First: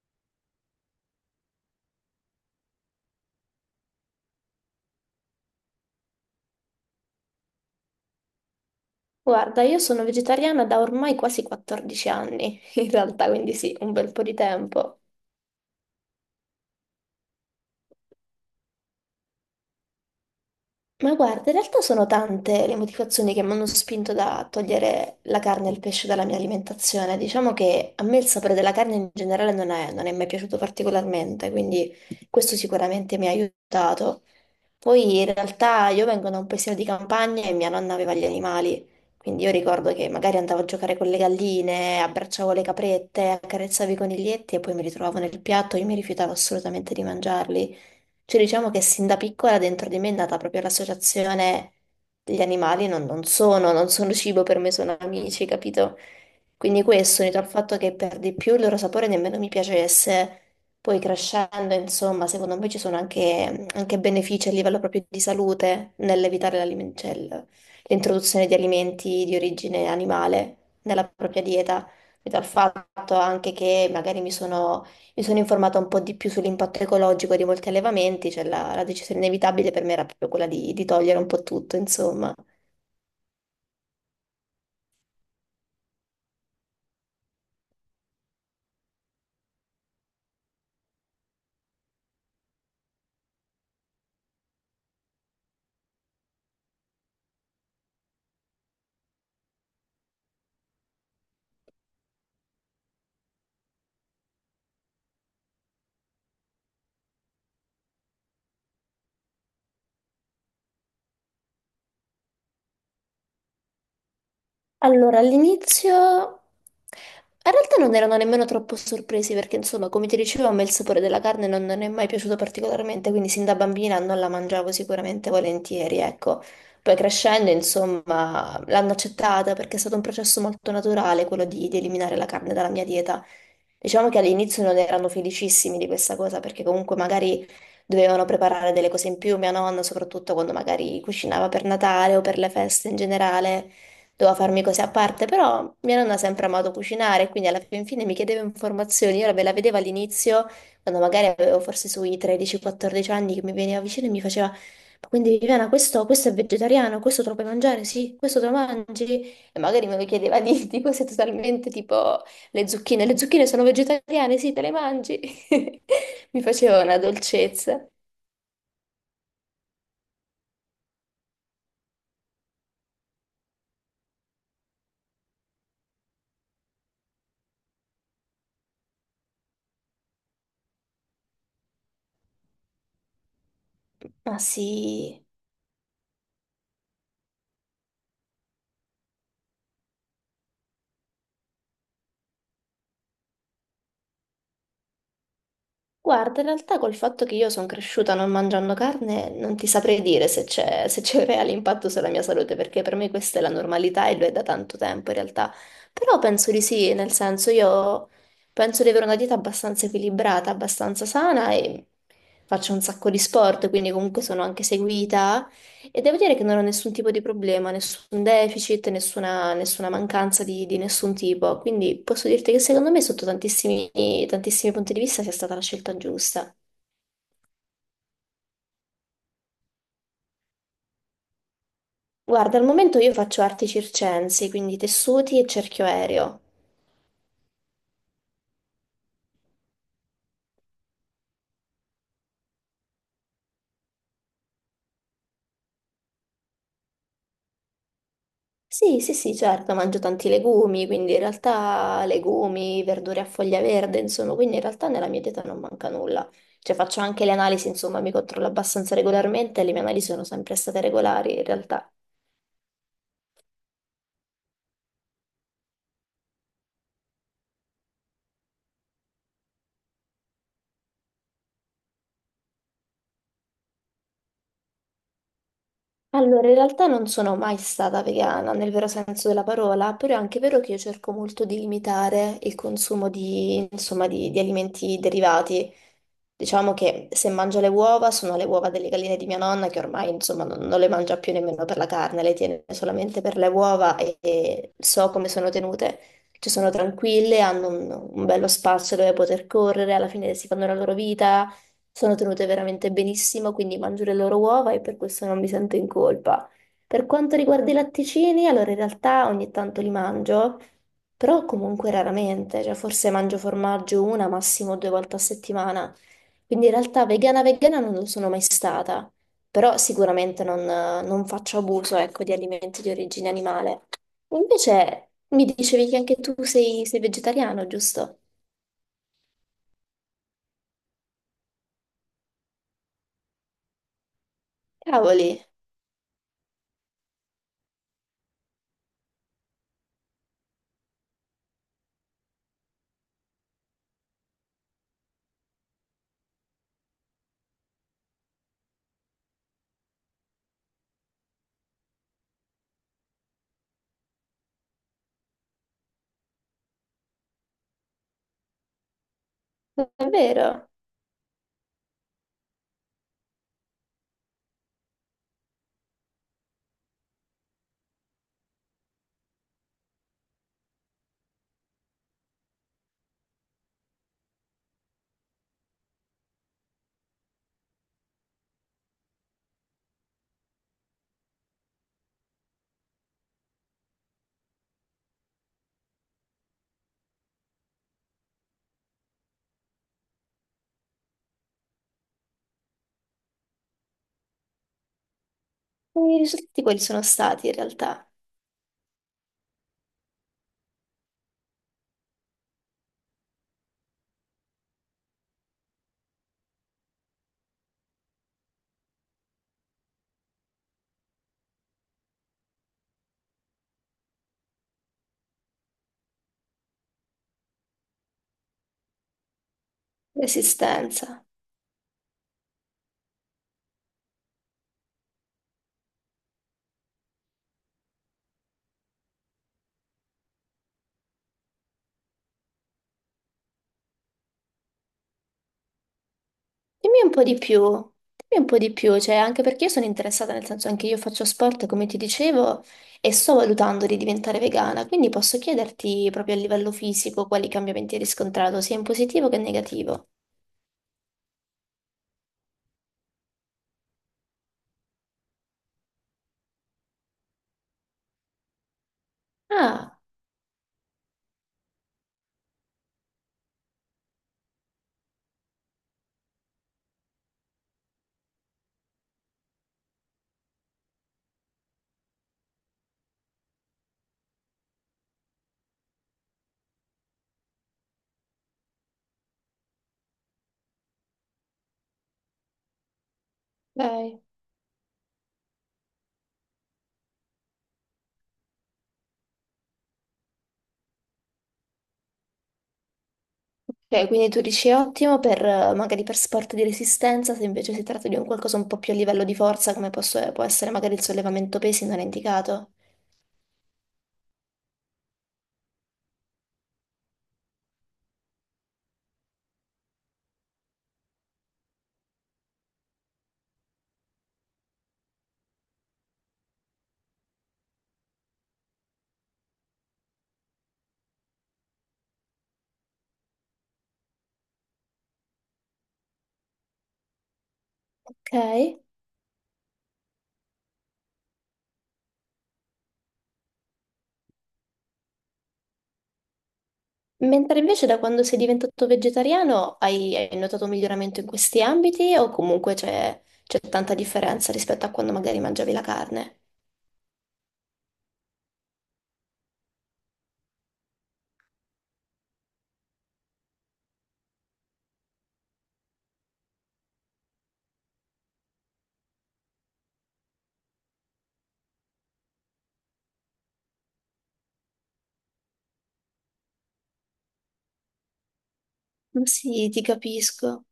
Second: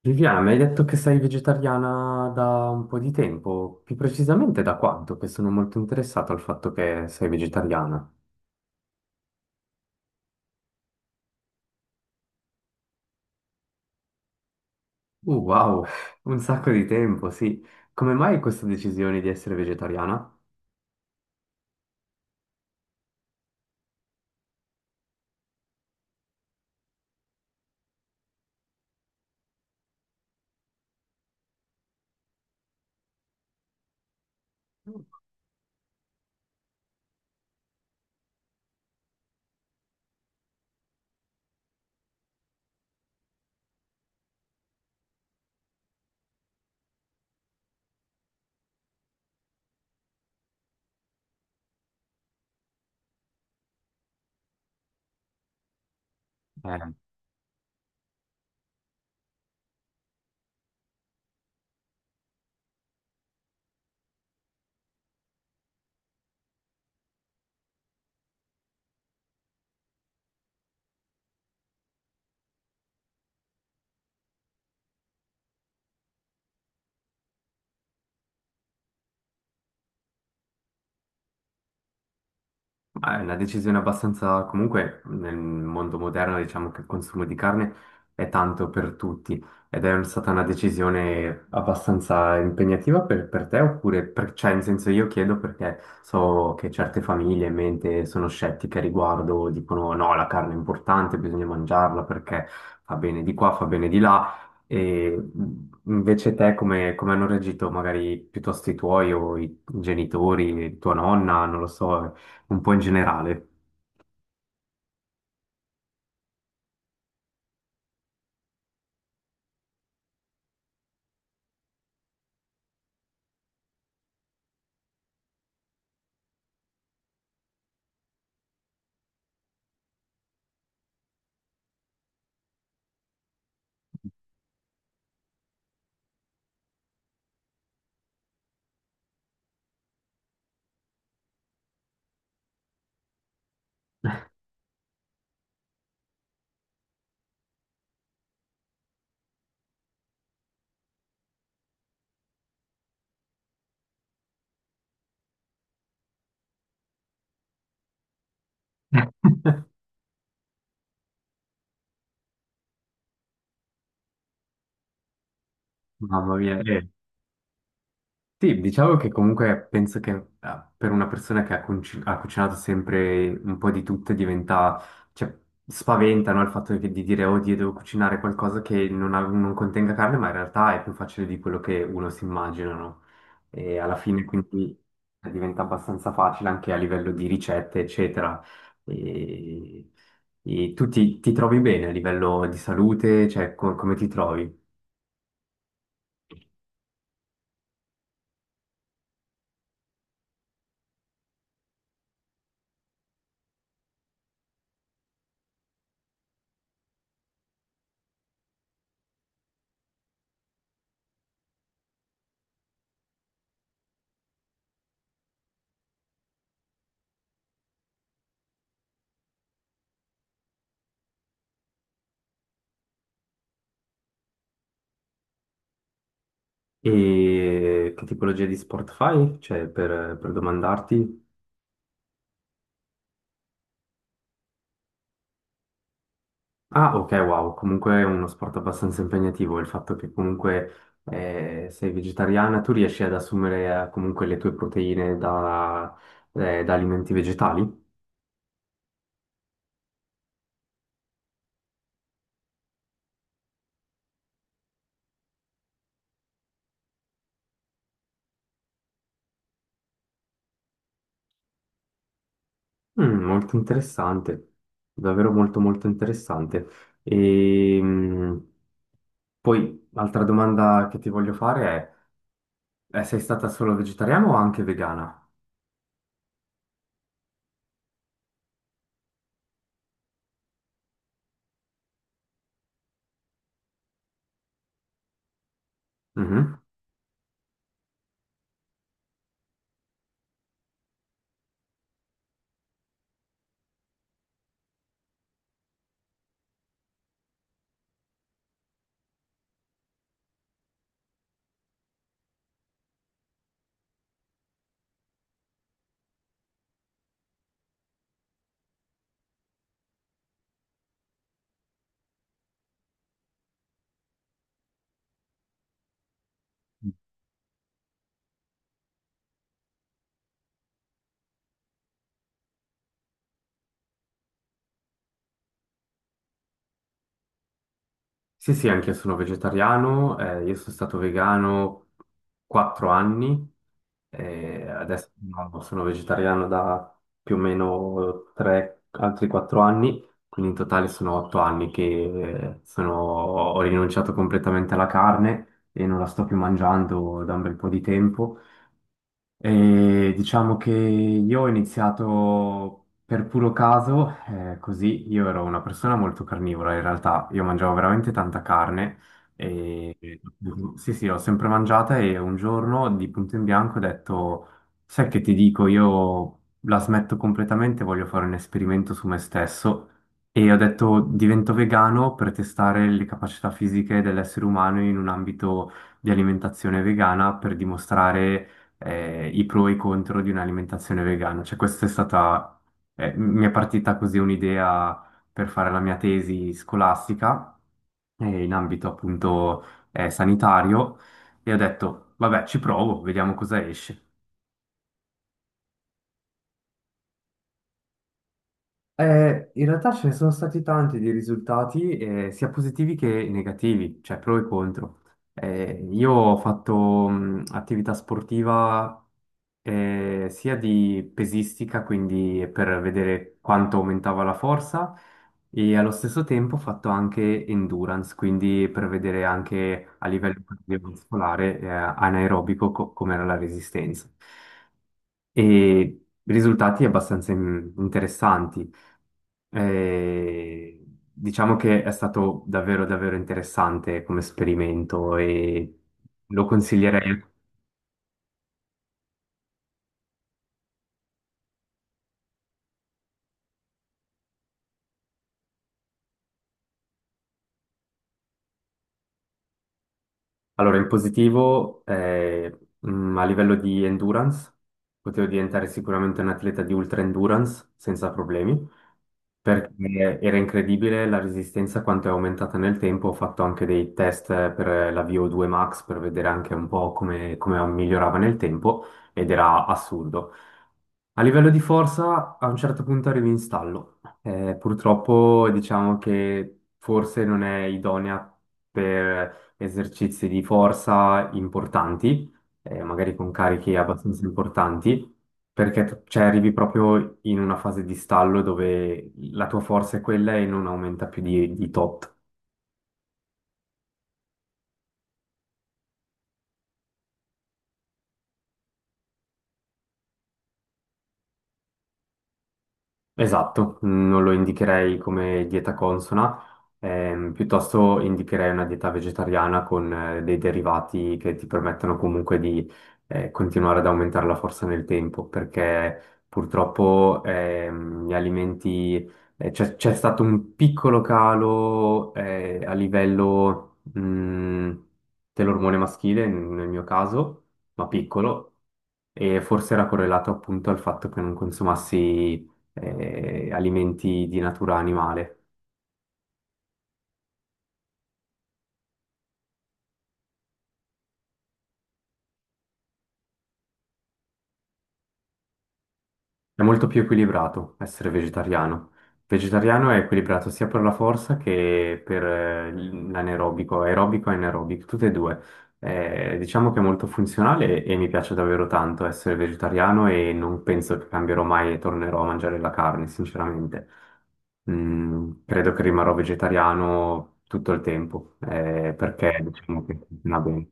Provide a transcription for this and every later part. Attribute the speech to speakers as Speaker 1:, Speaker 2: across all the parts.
Speaker 1: Viviana, mi hai detto che sei vegetariana da un po' di tempo, più precisamente da quanto? Che sono molto interessato al fatto che sei vegetariana.
Speaker 2: Guarda, io sono vegetariana da ormai quasi 14 anni, in realtà, quindi sì, un bel po' di tempo.
Speaker 1: Wow, un sacco di tempo, sì. Come mai questa decisione di essere vegetariana?
Speaker 2: Ma guarda, in realtà sono tante le motivazioni che mi hanno spinto da togliere la carne e il pesce dalla mia alimentazione. Diciamo che a me il sapore della carne in generale non è mai piaciuto particolarmente, quindi questo sicuramente mi ha aiutato. Poi in realtà io vengo da un paesino di campagna e mia nonna aveva gli animali, quindi io ricordo che magari andavo a giocare con le galline, abbracciavo le caprette, accarezzavo i coniglietti e poi mi ritrovavo nel piatto, io mi rifiutavo assolutamente di mangiarli. Cioè diciamo che sin da piccola dentro di me è nata proprio l'associazione degli animali, non sono cibo per me, sono amici, capito? Quindi
Speaker 1: Eh,
Speaker 2: questo, unito al fatto che per di più il loro sapore nemmeno mi piacesse, poi crescendo, insomma, secondo me ci sono anche benefici a livello proprio di salute nell'evitare l'introduzione di alimenti di origine animale nella propria dieta, unito al fatto anche che magari mi sono informata un po' di più sull'impatto ecologico di molti allevamenti, cioè la decisione inevitabile per me era proprio quella di togliere un po' tutto, insomma.
Speaker 1: Ma è una decisione abbastanza, comunque nel mondo moderno diciamo che il consumo di carne è tanto per tutti ed è stata una decisione abbastanza impegnativa per te oppure, per- cioè in senso io chiedo perché so che certe famiglie in mente sono scettiche a riguardo, dicono no, la carne è importante, bisogna mangiarla perché fa bene di qua, fa bene di là e invece te come, come hanno reagito magari piuttosto i tuoi o i genitori, tua nonna, non lo so un po' in generale.
Speaker 2: Allora, all'inizio in realtà non erano nemmeno troppo sorpresi perché, insomma, come ti dicevo, a me il sapore della carne non è mai piaciuto particolarmente, quindi sin da bambina non la mangiavo sicuramente volentieri, ecco. Poi crescendo, insomma, l'hanno accettata perché è stato un processo molto naturale quello di eliminare la carne dalla mia dieta. Diciamo che all'inizio non erano felicissimi di questa cosa perché comunque magari dovevano preparare delle cose in più, mia nonna, soprattutto quando magari cucinava per Natale o per le feste in generale. Devo farmi cose a parte, però mia nonna ha sempre amato cucinare, quindi alla fin fine mi chiedeva informazioni. Io ve la vedevo all'inizio, quando magari avevo forse sui 13-14 anni, che mi veniva vicino e mi faceva: Ma quindi Viviana, questo è vegetariano, questo te lo puoi mangiare? Sì, questo te lo mangi? E magari me lo chiedeva di cose totalmente tipo le zucchine. Le zucchine sono vegetariane, sì, te le mangi?
Speaker 1: Mamma
Speaker 2: Mi
Speaker 1: mia,
Speaker 2: faceva
Speaker 1: eh.
Speaker 2: una dolcezza.
Speaker 1: Sì, diciamo che comunque penso che per una persona che ha, conci- ha cucinato sempre un po' di tutto diventa, cioè, spaventa, no, il fatto che- di dire, oddio, devo cucinare qualcosa che non, ha- non contenga carne, ma in realtà è più facile di quello che uno si immagina, no? E alla fine
Speaker 2: Ma
Speaker 1: quindi
Speaker 2: sì.
Speaker 1: diventa abbastanza facile anche a livello di ricette, eccetera. E, e tu ti, ti trovi bene a livello di salute? Cioè, co- come ti trovi?
Speaker 2: Guarda, in realtà col fatto che io sono cresciuta non mangiando carne, non ti saprei dire se c'è un reale impatto sulla mia salute, perché per me questa è la normalità e lo è da tanto tempo in realtà. Però penso di sì, nel senso io penso di avere una dieta abbastanza equilibrata, abbastanza sana e faccio un sacco di sport, quindi comunque sono anche seguita e devo dire che non ho nessun tipo di problema, nessun deficit, nessuna mancanza di nessun tipo, quindi posso dirti che secondo me sotto tantissimi punti di vista sia stata la scelta giusta.
Speaker 1: E che tipologia di sport fai? Cioè, per domandarti.
Speaker 2: Guarda, al momento io faccio arti circensi, quindi tessuti e cerchio aereo.
Speaker 1: Ah, ok, wow, comunque è uno sport abbastanza impegnativo. Il fatto che comunque sei vegetariana, tu riesci ad assumere comunque le tue proteine da, da alimenti vegetali?
Speaker 2: Sì, sì, sì, certo, mangio tanti legumi, quindi in realtà legumi, verdure a foglia verde, insomma, quindi in realtà nella mia dieta non manca nulla. Cioè faccio anche le analisi, insomma, mi controllo abbastanza regolarmente e le mie analisi sono sempre state regolari in realtà.
Speaker 1: Molto interessante, davvero molto molto interessante. E poi, altra domanda che ti voglio fare è, sei stata solo vegetariana o anche vegana?
Speaker 2: Allora, in realtà non sono mai stata vegana nel vero senso della parola, però è anche vero che io cerco molto di limitare il consumo di, insomma, di alimenti derivati.
Speaker 1: Mhm.
Speaker 2: Diciamo che se mangio le uova, sono le uova delle galline di mia nonna, che ormai, insomma, non le mangia più nemmeno per la carne, le tiene solamente per le uova e so come sono tenute. Ci sono tranquille, hanno un bello spazio dove poter correre, alla fine si fanno la loro vita sono tenute veramente benissimo, quindi mangio le loro uova e per questo non mi sento in colpa. Per quanto riguarda i latticini, allora in realtà ogni tanto li mangio, però comunque raramente, cioè forse mangio formaggio una, massimo due volte a settimana. Quindi in realtà vegana vegana non lo sono mai stata, però sicuramente non faccio abuso, ecco, di alimenti di origine animale. Invece mi dicevi che anche tu sei vegetariano, giusto?
Speaker 1: Sì, sì, anche io sono vegetariano, io sono stato vegano 4 anni, adesso
Speaker 2: Cavoli,
Speaker 1: no, sono vegetariano da più o meno tre, altri 4 anni, quindi in totale sono 8 anni che ho rinunciato completamente alla carne e non la sto più mangiando da un bel po' di tempo. E diciamo che io ho iniziato per puro caso, così io ero una persona molto carnivora, in realtà io mangiavo veramente tanta carne e sì,
Speaker 2: davvero?
Speaker 1: sì, sì, l'ho sempre mangiata e un giorno di punto in bianco ho detto, sai che ti dico, io la smetto completamente, voglio fare un esperimento su me stesso e ho detto divento vegano per testare le capacità fisiche dell'essere umano in un ambito di alimentazione vegana per dimostrare i pro e i contro di un'alimentazione vegana. Cioè, questa è stata, mi è partita così un'idea per fare la mia tesi scolastica, in ambito appunto, sanitario, e ho detto, vabbè, ci provo, vediamo cosa esce.
Speaker 2: I risultati quali sono stati in realtà?
Speaker 1: In realtà ce ne sono stati tanti di risultati, sia positivi che negativi, cioè pro e contro. Io ho fatto attività sportiva sia di pesistica, quindi per vedere quanto aumentava la forza, e allo stesso tempo ho fatto anche endurance, quindi per vedere anche a livello
Speaker 2: Resistenza.
Speaker 1: cardiovascolare, anaerobico co- com'era la resistenza. E risultati abbastanza interessanti. Eh, diciamo che è stato davvero, davvero interessante come esperimento e lo
Speaker 2: Dimmi un
Speaker 1: consiglierei.
Speaker 2: po' di più, dimmi un po' di più, cioè anche perché io sono interessata, nel senso anche io faccio sport, come ti dicevo, e sto valutando di diventare vegana, quindi posso chiederti proprio a livello fisico quali cambiamenti hai riscontrato, sia in positivo che in negativo.
Speaker 1: Allora, in positivo, a livello di endurance, potevo diventare sicuramente un atleta di ultra endurance senza problemi, perché
Speaker 2: Ah,
Speaker 1: era incredibile la resistenza quanto è aumentata nel tempo. Ho fatto anche dei test per la VO2 Max per vedere anche un po' come, come migliorava nel tempo ed era assurdo. A livello di forza, a un certo punto arrivi in stallo. Purtroppo diciamo che forse non è idonea per esercizi di forza importanti, magari con carichi
Speaker 2: ok.
Speaker 1: abbastanza importanti, perché tu- cioè, arrivi proprio in una fase di stallo dove la tua forza è quella e non aumenta più di tot.
Speaker 2: Ok, quindi tu dici ottimo per magari per sport di resistenza, se invece si tratta di un qualcosa un po' più a livello di forza, come può essere magari il sollevamento pesi, non è indicato.
Speaker 1: Esatto, non lo indicherei come dieta consona, piuttosto indicherei una dieta vegetariana con dei derivati che ti permettano comunque di continuare ad aumentare la forza nel tempo, perché purtroppo gli alimenti, c'è stato un piccolo calo a livello dell'ormone maschile, nel mio caso, ma piccolo
Speaker 2: Ok.
Speaker 1: e forse era correlato appunto al fatto che non consumassi alimenti di natura animale.
Speaker 2: Mentre invece da quando sei diventato vegetariano hai notato un miglioramento in questi ambiti o comunque c'è tanta differenza rispetto a quando magari mangiavi la carne?
Speaker 1: È molto più equilibrato essere vegetariano. Vegetariano è equilibrato sia per la forza che per l'anaerobico, aerobico e anaerobico, tutte e due. Diciamo che è molto funzionale e mi piace davvero tanto essere vegetariano e non penso che cambierò mai e tornerò a mangiare la carne, sinceramente. Credo che rimarrò vegetariano tutto il tempo,
Speaker 2: Ma
Speaker 1: perché
Speaker 2: sì, ti
Speaker 1: diciamo che funziona
Speaker 2: capisco.
Speaker 1: bene.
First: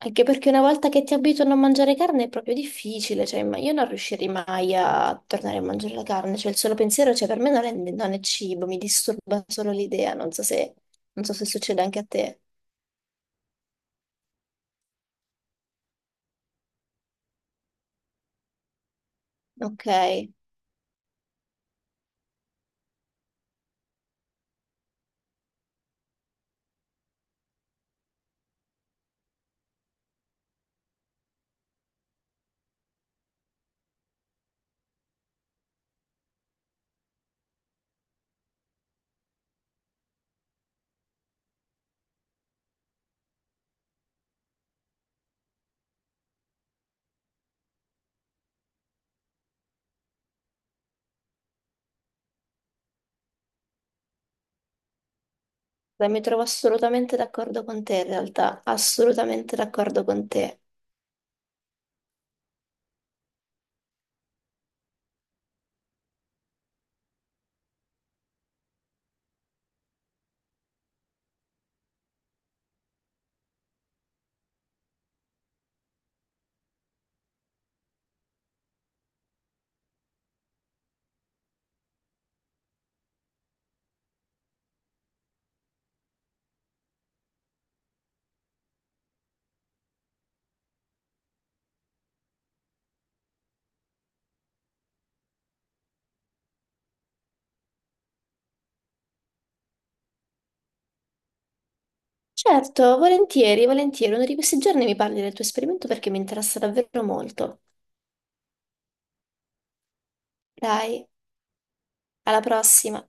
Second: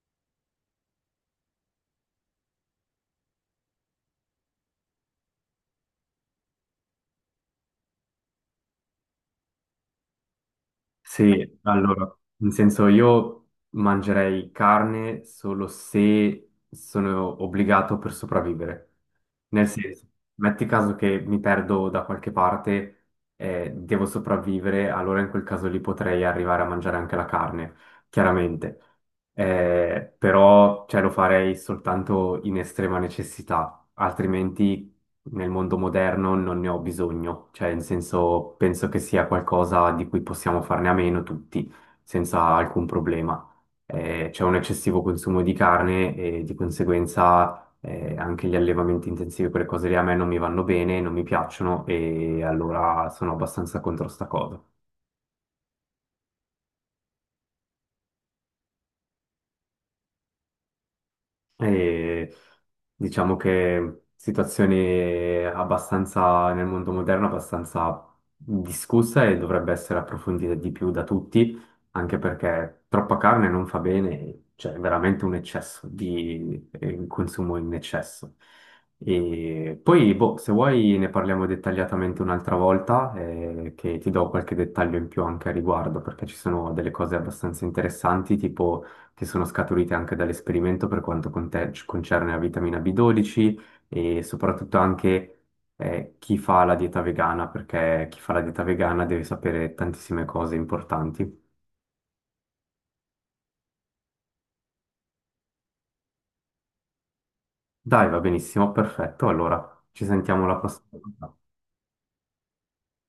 Speaker 2: Anche perché una volta che ti abituano a mangiare carne è proprio difficile, cioè ma io non riuscirei mai a tornare a mangiare la carne, cioè il solo pensiero, cioè per me non è cibo, mi disturba solo l'idea, non so se, non so se
Speaker 1: Sì,
Speaker 2: succede anche a
Speaker 1: allora,
Speaker 2: te.
Speaker 1: in senso io mangerei carne solo se sono obbligato per sopravvivere. Nel
Speaker 2: Ok,
Speaker 1: senso,
Speaker 2: dai,
Speaker 1: metti caso che mi perdo da qualche parte e devo sopravvivere, allora in quel caso lì potrei arrivare a mangiare anche la carne, chiaramente. Però cioè, lo farei soltanto in estrema necessità, altrimenti nel mondo moderno non ne ho bisogno, cioè in senso penso che sia qualcosa di cui possiamo farne a meno tutti, senza alcun problema. C'è un eccessivo consumo di carne e di conseguenza anche gli allevamenti intensivi, quelle cose lì a me non mi vanno bene, non mi piacciono e allora sono abbastanza contro sta cosa.
Speaker 2: mi trovo assolutamente d'accordo con te in realtà, assolutamente d'accordo con te.
Speaker 1: E diciamo che situazione abbastanza nel mondo moderno, abbastanza discussa e dovrebbe essere approfondita di più da tutti, anche perché troppa carne non fa bene, cioè è veramente un eccesso di un consumo in eccesso. E poi, boh, se vuoi ne parliamo dettagliatamente un'altra volta, che ti do qualche dettaglio in più anche a riguardo, perché ci sono delle cose abbastanza interessanti, tipo che sono scaturite anche dall'esperimento per quanto conte- concerne la vitamina B12 e soprattutto anche chi fa la dieta vegana, perché chi fa la dieta vegana deve sapere tantissime cose importanti.
Speaker 2: Certo, volentieri, volentieri. Uno di questi giorni mi parli del tuo esperimento perché mi interessa davvero molto.
Speaker 1: Dai, va benissimo, perfetto. Allora, ci sentiamo la prossima
Speaker 2: Dai,
Speaker 1: volta.
Speaker 2: alla prossima.